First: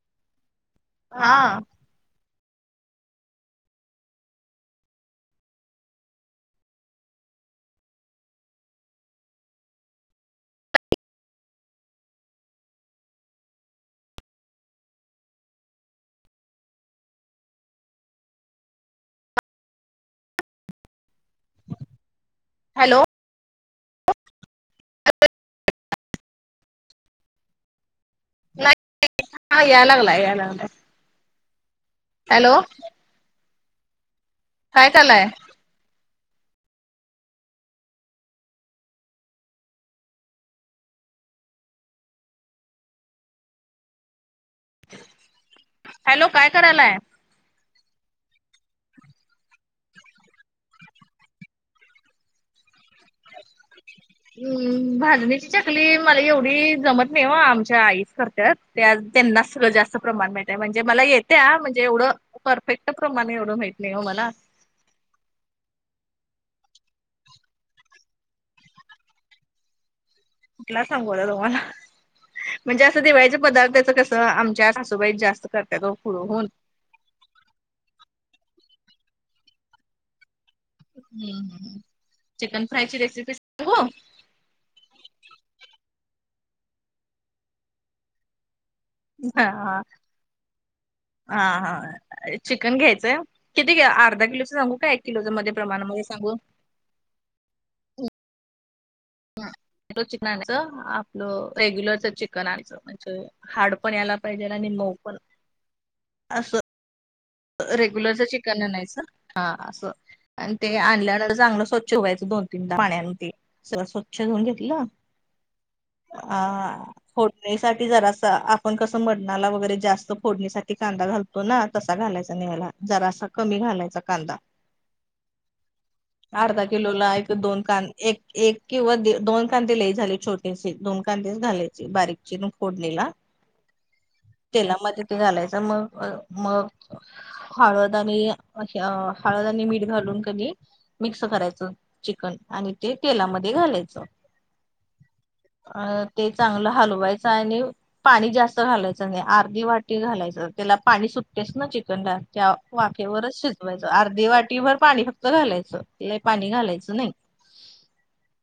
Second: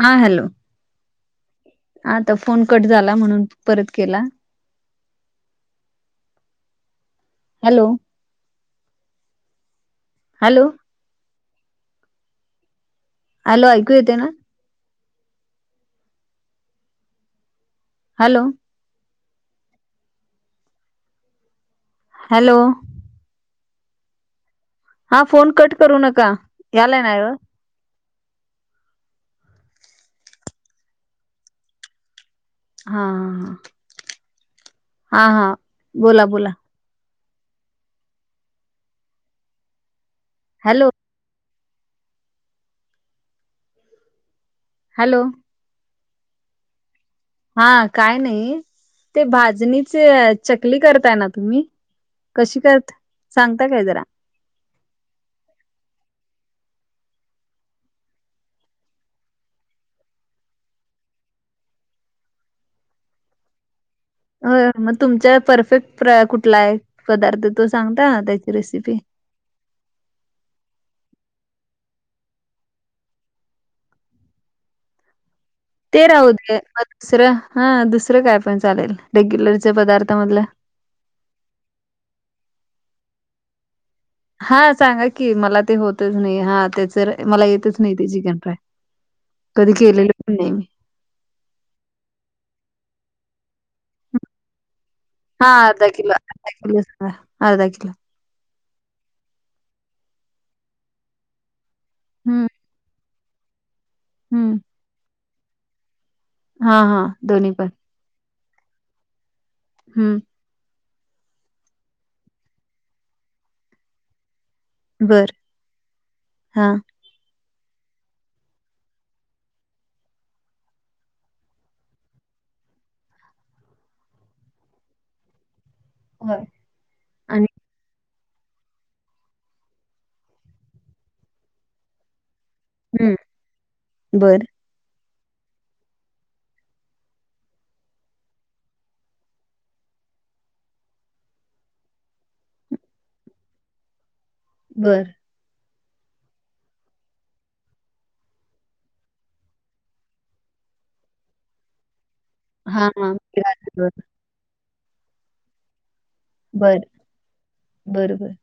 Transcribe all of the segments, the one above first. हा हॅलो. हा. आता फोन कट झाला म्हणून परत केला. हॅलो. हॅलो. हॅलो ऐकू येते ना. हॅलो. हॅलो. हॅलो. हा फोन कट करू नका यालाय ना. नाही याय लागला याय लागलाय. हॅलो. हा हा. काय करालाय हा हा बोला बोला. हॅलो. हॅलो. हॅलो काय करायलाय. हा काय नाही ते भाजणीचे चकली करताय ना तुम्ही. कशी करत सांगता काय जरा. हम् भाजणीची चकली मला एवढी जमत नाही वा आमच्या आईच करतत.. त्या त्यांना सगं जास्त प्रमाण मिळत म्हणजे मला येते म्हणजे एवढं. परफेक्ट प्रमाणे एवढं माहित नाही हो मला.. हो मग तुमचा परफेक्ट कुठला आहे पदार्थ तो सांगता त्याची रेसिपी.. कुठला सांगूलं तुम्हाला.. म्हणजे असं दिवाळीच्या पदार्थाचं कसं आमच्या सासूबाई जास्त.. करत्यात ओ ते राहू पुरवून दे दुसरं हा दुसरं काय पण चालेल रेग्युलरच्या पदार्था मधलं.. ह् चिकन फ्राय ची रेसिपी सांगू.. हा सांगा की मला ते होतच नाही हा त्याच मला येतच नाही ते चिकन फ्राय.. हा कधी हा केलेलं पण नाही मी.. हा हा चिकन घ्यायचंय किती घ अर्धा किलोच सांगू का एक. किलो हा मध्ये अर्धा प्रमाणामध्ये किलो सांगू.. अर्धा अर्धा किलो.. चिकन आणचं आपलं रेग्युलरच चिकन हम्म आणचं म्हणजे.. पण याला पाहिजे हम्म आणि मऊ पण अस. हां हां. रे. हम्म आणि ते आणल्यान चांगलं स्वच्छ धुवायचं दोन तीनदा पाण्या ते सगळं स्वच्छ धुवून घेतलं. बर हा ह. फोडणीसाठी जरा स आपण कसं मरणाला वगैरे जास्त फोडणीसाठी कांदा घालतो ना तस. घालायचा नि याला जरा सा कमी घालायचा कांदा अर्धा. किलोला एक आणि दोन कांद एक एक किंवा दोन कांदे लई झाले छोटेसे दोन कांदेच झाले. बारीक चिरून. फोडणीला हम्म बर तेलामध्ये ते घालायच मग मग. हळद आणि हळद आणि मीठ घालून कणी. मिक्स करायचं. बरं. अ ते चांगलं हलवायचं आणि. पाणी जास्त घालायचं नाही अर्धी वाटी घालायचं त्याला पाणी सु. चिकनद ला त्या हा हा वाफेवरच शिजवायचं बर अर्धे वाटी भर पाणी फक्त घालायचं. य पाणी बर घालायचं नाही. बर बर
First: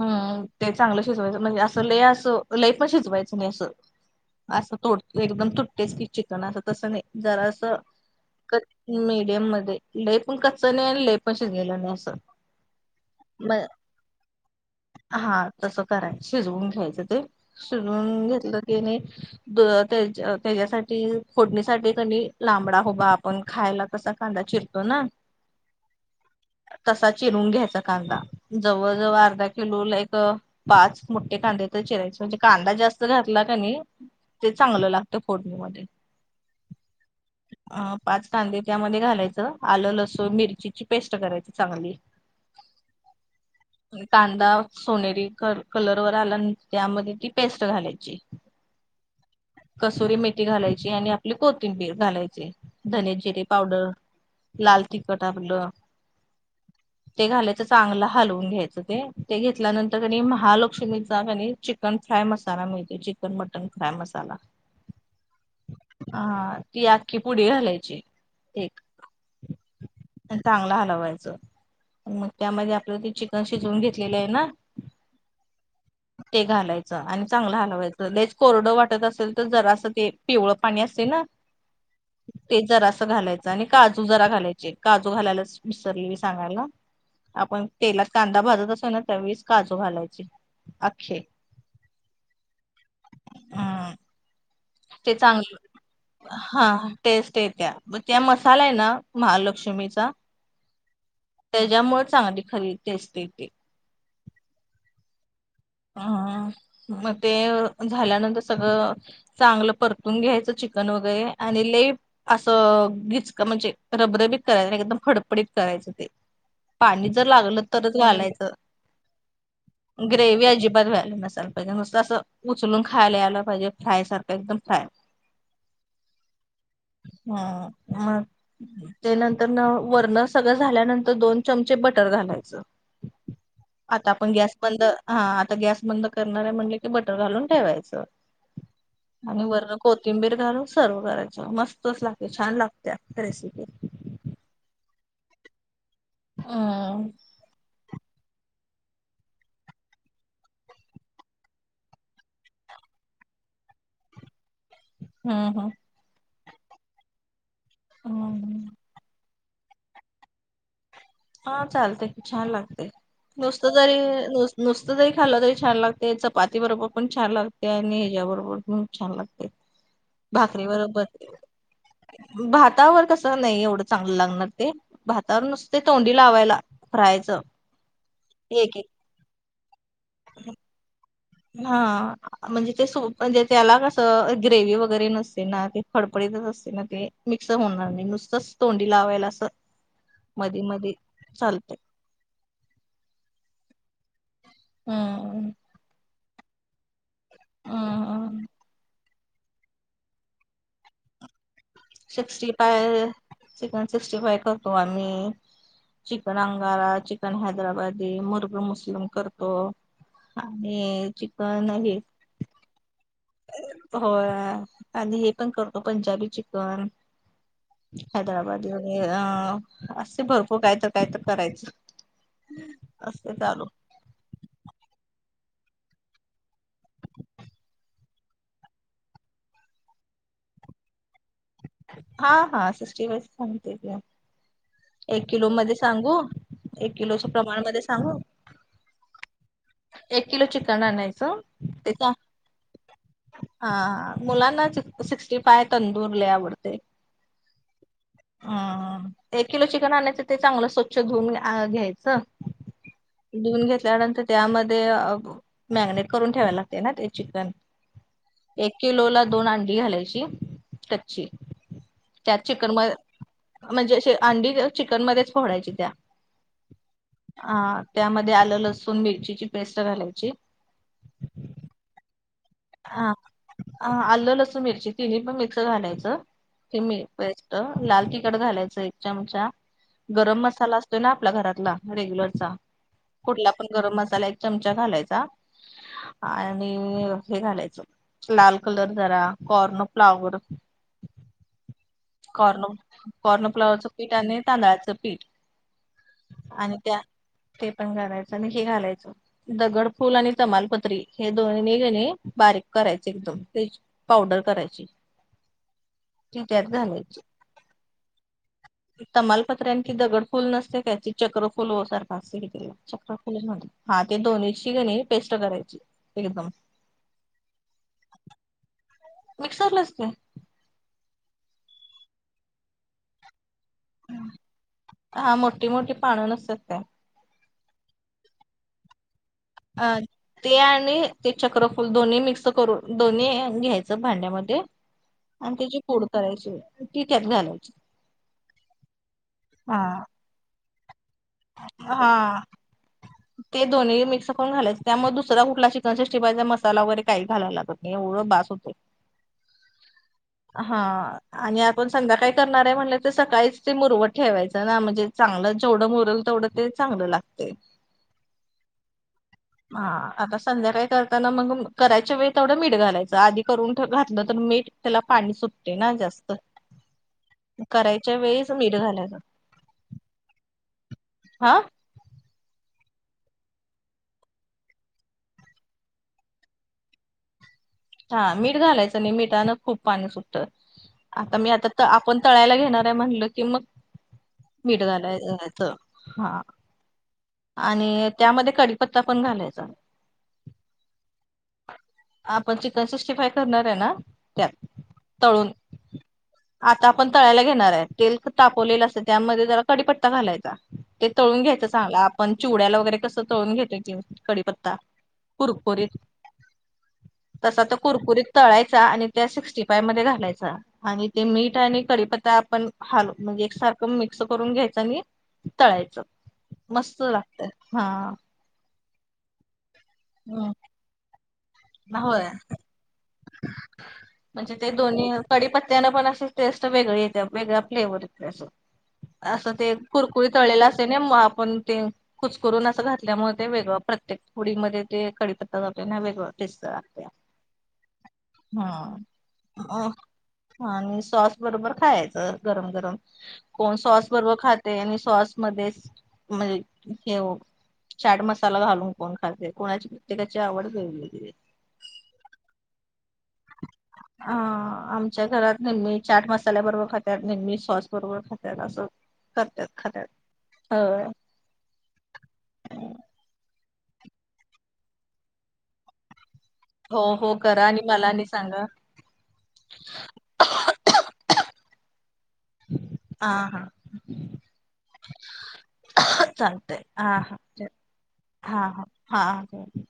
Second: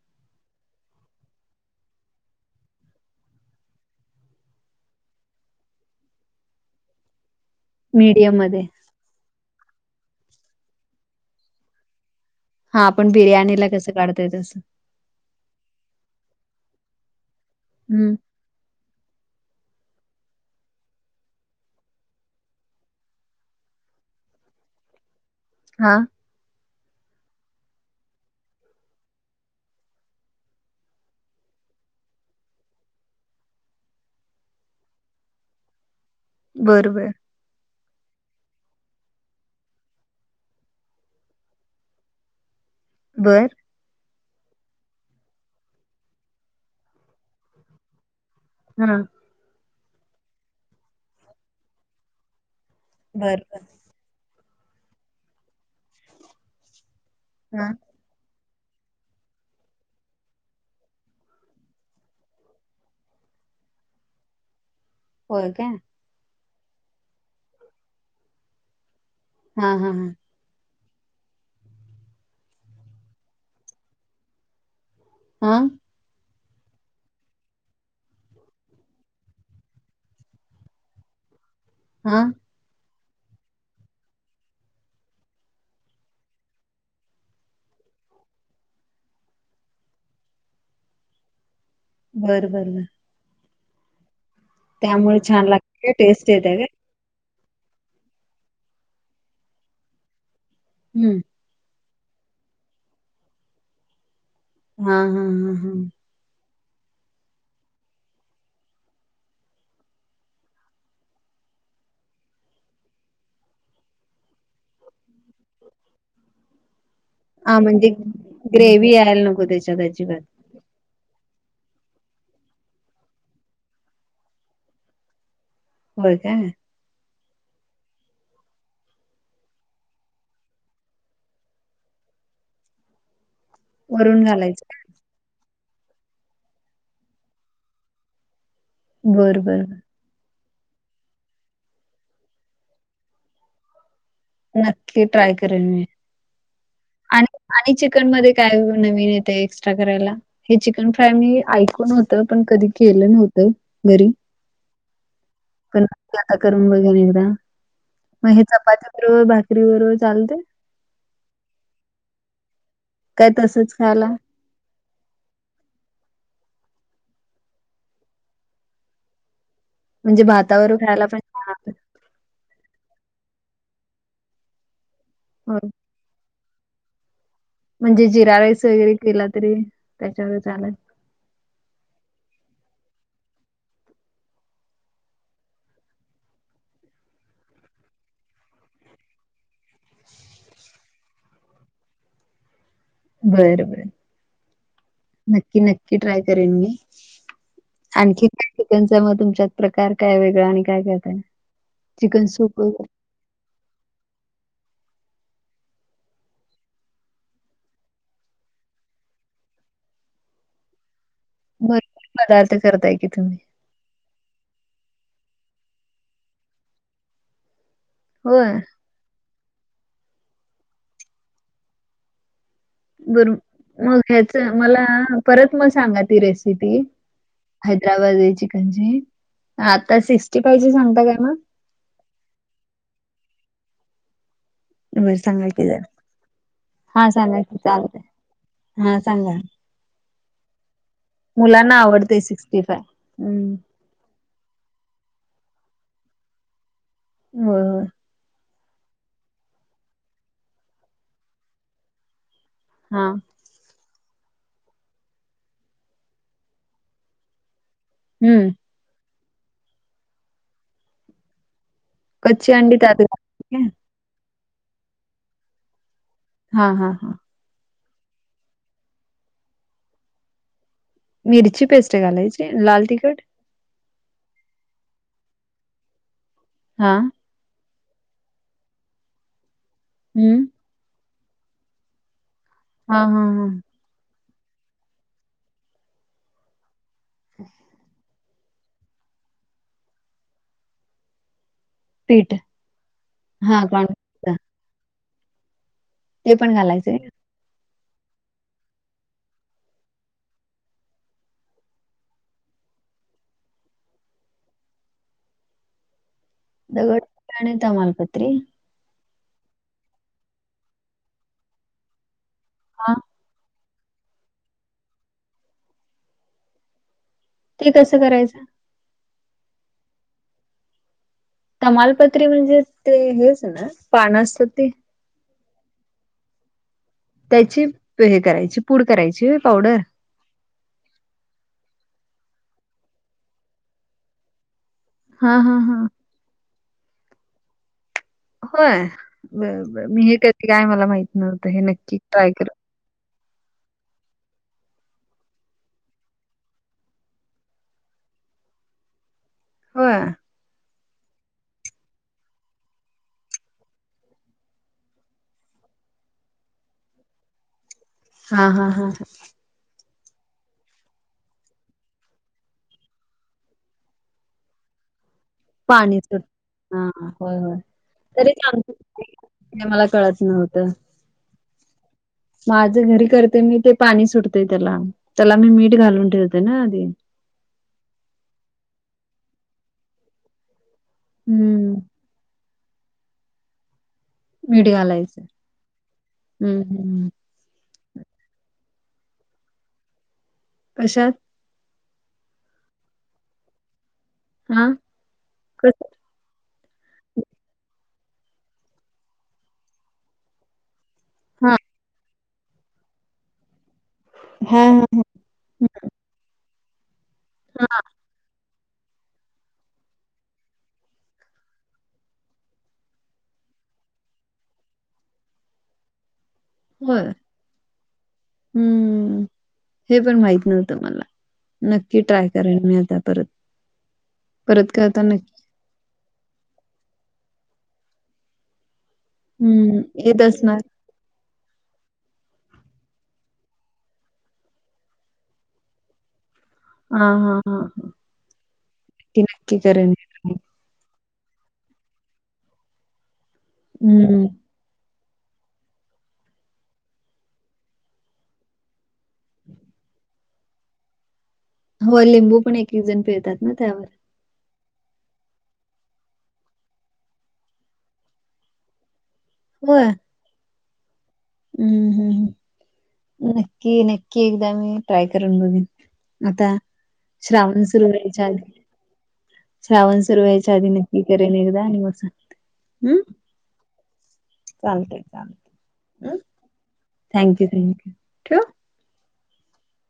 हम् ते चांगलं शिजवायचं म्हणजे असं लय असं लय पण शिजवायचं नाही असं. असं तोड एकदम तुटेस्. मीडियम मध्ये. मीडियम मध्ये लई पण कच्च नाही आणि लई पण शिजलेल नाही अस. हा आपण बिर्याणीला कसं काढतोय तसं. हा तसं कराय शिजवून घ्यायचं ते हम्म शिजवून घेतलं. णे त्याच्यासाठी फोडणीसाठी. लांबडा हबा आपण खायला कसा कांदा चिरतो ना हा. तसा चिरून घ्यायचा कांदा जवळ जवळ अर्धा किलो ला एक. पाच मोठे कांदे तर चिरायचे म्हणजे कांदा जास्त घातला का नाही. ते चांगलं लागतं फोडणीमध्ये. बर बर. अ पाच कांदे त्यामध्ये घालायचं आलं लसूण मिरचीची पेस्ट करायची चांगली. बरं. कांदा सोनेरी कलर वर आला त्यामध्ये ती पेस्ट घालायची. हा. कसुरी मेथी घालायची आणि आपली कोथिंबीर घालायची. धनी जिरीे बर बर पावडर लाल तिखट आपलं ते घालायचं हा चांगलं हलवून घ्यायचं ते ते घेतल्यानंतर त्यांनी महालक्ष्मीचा कनी चिकन फ्राय मसाला मिळते चिकन मटन फ्राय मसाला हो का हा ती आखखी पुढे घालायची एक हा हा हा चांगला हलवायचं मग त्यामध्ये आपलं ते चिकन शिजवून घेतलेलं आहे ना हा ते घालायचं आणि चांगलं हलवायचं च कोरडं वाटत असेल तर जरा असं ते पिवळ पाणी असतील ना हा ते जरा असं घालायचं आणि काजू जरा घालायचे काजू घालायलाच विसरली मी सांगायला आपण तेलात कांदा भाजत असो ना त्यावेळीस काजू घालायचे आखे बरं बर हम् ते त्यामुळे छान चांगलं लागते का? टेस्ट येते काय? हा टेस्ट आहे त्या त्या मसाला आहे ना महालक्ष्मीचा हम्म त्याच्यामुळे चांगली खरेदी असते ती, हा हा हा हम अ मग ते झाल्यानंतर सगळं चांगलं परतून घ्यायचं चिकन वगैरे आणि लेफ असं घिचक म्हणजे रबरबीत करायचं एकदम फडपडीत करायचं ते पाणी जर हा लागल म्हणजे तरच घालायचं ग्रेव्ही यायला नको त्याच्यात अजिबात ग्रेव अजिबात व्यायला नसायला पाहिजे मस्त असं उचलून खायला यायला पाहिजे फ्राय सारखं एकदम फ्राय होय काय, हा मग ते नंतर न वरण सगळं झाल्यानंतर दोन चमचे बटर घालायचं. आता वरून आपण गॅस घालायचं का बंद हा आता गॅस बंद करणार आहे म्हण की बटर घालून ठेवायच बर आणि बर वर किंबीर घाल सर्व करायच मस्तच लागते छान लागते रेसिपी नक्की ट्राय करेन मी, ह आणि आणि चिकन मध्ये काय नवीन येते एक्स्ट्रा करायला. हे चिकन फ्राय मी ऐकून होतं पण कधी केलं नव्हतं घरी हम हम पण आता करून बघ एकदा मग हे हम्म चपाती बरोबर भाकरी बरोबर चालते. हा चालते खूप छान लागते काय नुसतं तसच तरी खायला नुस नुसतं जरी खालं तरी छान लागते चपाती बरोबर पण छान लागते आणि हच्या्याबरोबर पण छान लागते. म्हणजे भाकरी भातावर बरोबर खायला पण छान लागतं. भातावर कसं नाही एवढं चांगलं लागणार ते भातावर नुस होय तोंडी लावायला फ्रायचं, म्हणजे जिरा राईस एक एक वगैरे केला तरी त्याच्यावर चालाय. हा म्हणजे ते सूप म्हणजे त्याला कसं ग्रेव वगैरे नसते ना ते फडफडीतच असते ना ते मिक्स होणार नाही नुसतंच तोंडी लावायला असं मधी मध चालतय. बर बर हा नक्की नक्की ट्राय करेन मी आणखी हम्म का चिकनचा मग तुमच्या प्रकार काय वेगळा आणि काय करताय. चिकन सिक्स्टी सूप वगैरे फाय चन सिक्स्टी फाय करतो आम्ही चिकन अंगारा, चिकन हैदराबाददी, मुरब मुस्लिम करतो. आणि चिकन हे. भरपूर पदार्थ करताय की तुम्ही हो आणि हे पण करतो. पंजाबी चिकन होय हैदराबादला अ असे भरपूर काय तर काय तर करायचं. बर असं चालू मग ह्याच मला परत मग सांगा ती रेसिपी हैदराबाद चिकनची आता सिक्स्टी फाई ची सांगता काय मग हा हा सिक्स्टी फाय ची सांगते की, बरं एक सांगा किलो की मध्ये जरा सांगू एक हा किलोच्या सांगा की प्रमाण मध्ये चालतंय सांगू हा सांगा, एक किलो चिकन आणायचं मुलांना आवडते सिक्स्टी फाय हम् हा हा मुलांना सिक्स्टी फाय, तंदुर लाय आवडते. हो ह एक किलो चिकन आणायचं ते चांगलं स्वच्छ धुन घ्यायचं. हा धुून घेतल्यानंतर त्यामध्ये मॅगिनेट करून ठेवायला लागते ना ते चिकन हम्म एक किलो ला दोन अंडी घालायची कच्ची त्यात कच्ची चिकन अंडी म त्यात घालायची काय म्हणजे अे अंडी चिकनमध्येध्येच फोडायची त्या हा हा हा हा त्यामध्ये आलं लसण मिरचीची पेस्ट घालायची मिरची पेस्ट घालायची लाल तिखट हा आलं लसूण मिरची तिन्ही पण मिक्सर घालायचं हे हां, मि ेस् लाल तिखट घालायच एक चमचा गरम हं. मसाला तो न आपल्या घरातला रेग्युलरचा हां, हां, कुठला हां. पण गरम मसाला एक चमचा घालायचा आणि हे घालायचं लाल कलर जरा कॉर्न फ्लावर पीठ. कॉर्न कॉर्न हां, फ्लावरचं पीठ कॉर्नफ्लोअर. आणि तांदळाचं पीठ ते पण आणि त्या घालायचंय. ते पण घालायचं आणि हे घालायचं दगडफूल आणि तमालपत्री हे दोन्ही गणे बारीक करायची एकदम ते पावडर करायची ती त्यात घालायची दगडफूल आणि तमालपत्री. तमालपत्र आणखी दगडफुल नसते काय त चक्रफुल हो सारखा असते काहीतरी हां, चक्रफुलच म्हणतात हा ते दोन्हीची घणी पेस्ट करायची एकदम ते कसं करायचं मिक्सरलाचते तमालपत्री म्हणजे ते हेच ना पान असत ते हा मोठी मोठी पाणं नसतात का त्याची हे करायची पूड करायची पावडर अ ते आणि ते चक्रफूल दोन्ही मिक्स करून दोन्ही घ्यायचं भांड्यामध्ये हां, आणि हां, त्याची हां. फोड करायची ती त्यात घालायची होय बर हा बर मी हे करते काय मला माहित नव्हतं हे नक्की ट्राय हा कर ते दोन्ही मिक् करून घालायच त्यामुळे दुसरा कुठ चिकन सिस्टीपाईजचा मसाला वगैरे काही घायला लागत नाही एवढं भास होते [inaudible] होय? हा आणि आपण संध्या काय करणार आहे म्हणले तर सकाळीच ते मुरवट ठेवायचं ना म्हणजे चांगलं जेवढं मुरल तेवढं ते चांगलं लागते हा हा हा हा हा आता संध्याकाळी करताना मग करायच्या वेळी तेवढं मीठ घालायचं आधी करून घातलं तर मीठ त्याला पाणी सु पाणी सु हा होय होय करायच्या तरी वेळेस सांग मीठ घालायचं हे मला कळत नव्हतं हा माझे घरी करते मी ते पाणी सुटते त्याला त्याला मी मीठ घालून ठेवते ना आधी हा मीठ घालायचं नाही मिठानं खूप पाणी सुटत आता मी आता हम्म तर आपण तळायला घेणार आहे म्हणलं की मग मीठ वीड घालायचं झालात हा हम्म हम्म आणि त्यामध्ये कडीीपत्ता पण घालायचा कशाात पण चिकन सिक्स्टी फाय करणार आहे ना त्यात हा तळून कस आता आपण तळायला घेणार आहे तेल तापवलेलं असत त्यामध्ये जरा कडीीपत्ता घालायचा ते तळून हा घ्यायचं चांगला आपण चिवड्याला वगैरे कसं तळून घेतय हा कडीीपत्ता हा पुरपोर तसा हा त हा कुरकुरीत तळायचा आणि त्या सिक्स्टी फायव मध्ये घालायचा आणि ते मीठ आणि करीपत्ता आपण हालो म्हणजे एकसारखं मिक्स करून घ्यायचं नाही तळायचं होय मस्त लागत हा हम्म हे पण माहित नव्हतं मला नक्की ट्राय होय केल मी आता परत म्हणजे ते परत करता दो्ही नक्की पडीपत्यां पण असे टेस्ट वेगळे येते वेगळ्या फ्लेवर असं असं ते हम्म येत कुरकुरीत असणार तळलेलं असे ना मग आपण ते कुचकरुून असं घातल्यामुळे ते वेगळं प्रत्येक फडीमध्येध्ये ते कडीपत्ता जातले ना वेगळं टेस्ट हा लागत्या हा हा हा ती नक्की हा करेन आणि सॉस बरोबर खायचं गरम गरम कोण सॉस हम्म बरोबर खात तेनी सॉसमध्येध्ये म्हणज घेऊ चाट मसाला घालून कोण खाते कोणाची प्रत्येकाची आवड घई हो लिंबू पण एक एक जण पेळतात ना त्यावर अ आमच्या घरात नेहमी चाट मसाल्या बरोबर खातात नेहमी सॉस बरोबर खातात असं करतच होय खरच हो हम्म हम् नक्की नक्की एकदा मी ट्राय करून बघन आता हो हो श्रावण करा आणि सुरू मला आणि व्हायच्या आधी सांगा श्रावण सुरू वयच्या आधी नक्की करेन एकदा आणि म हम्म हा हा चालतय चालत चगते थँक्यू थँक्यू ठ हा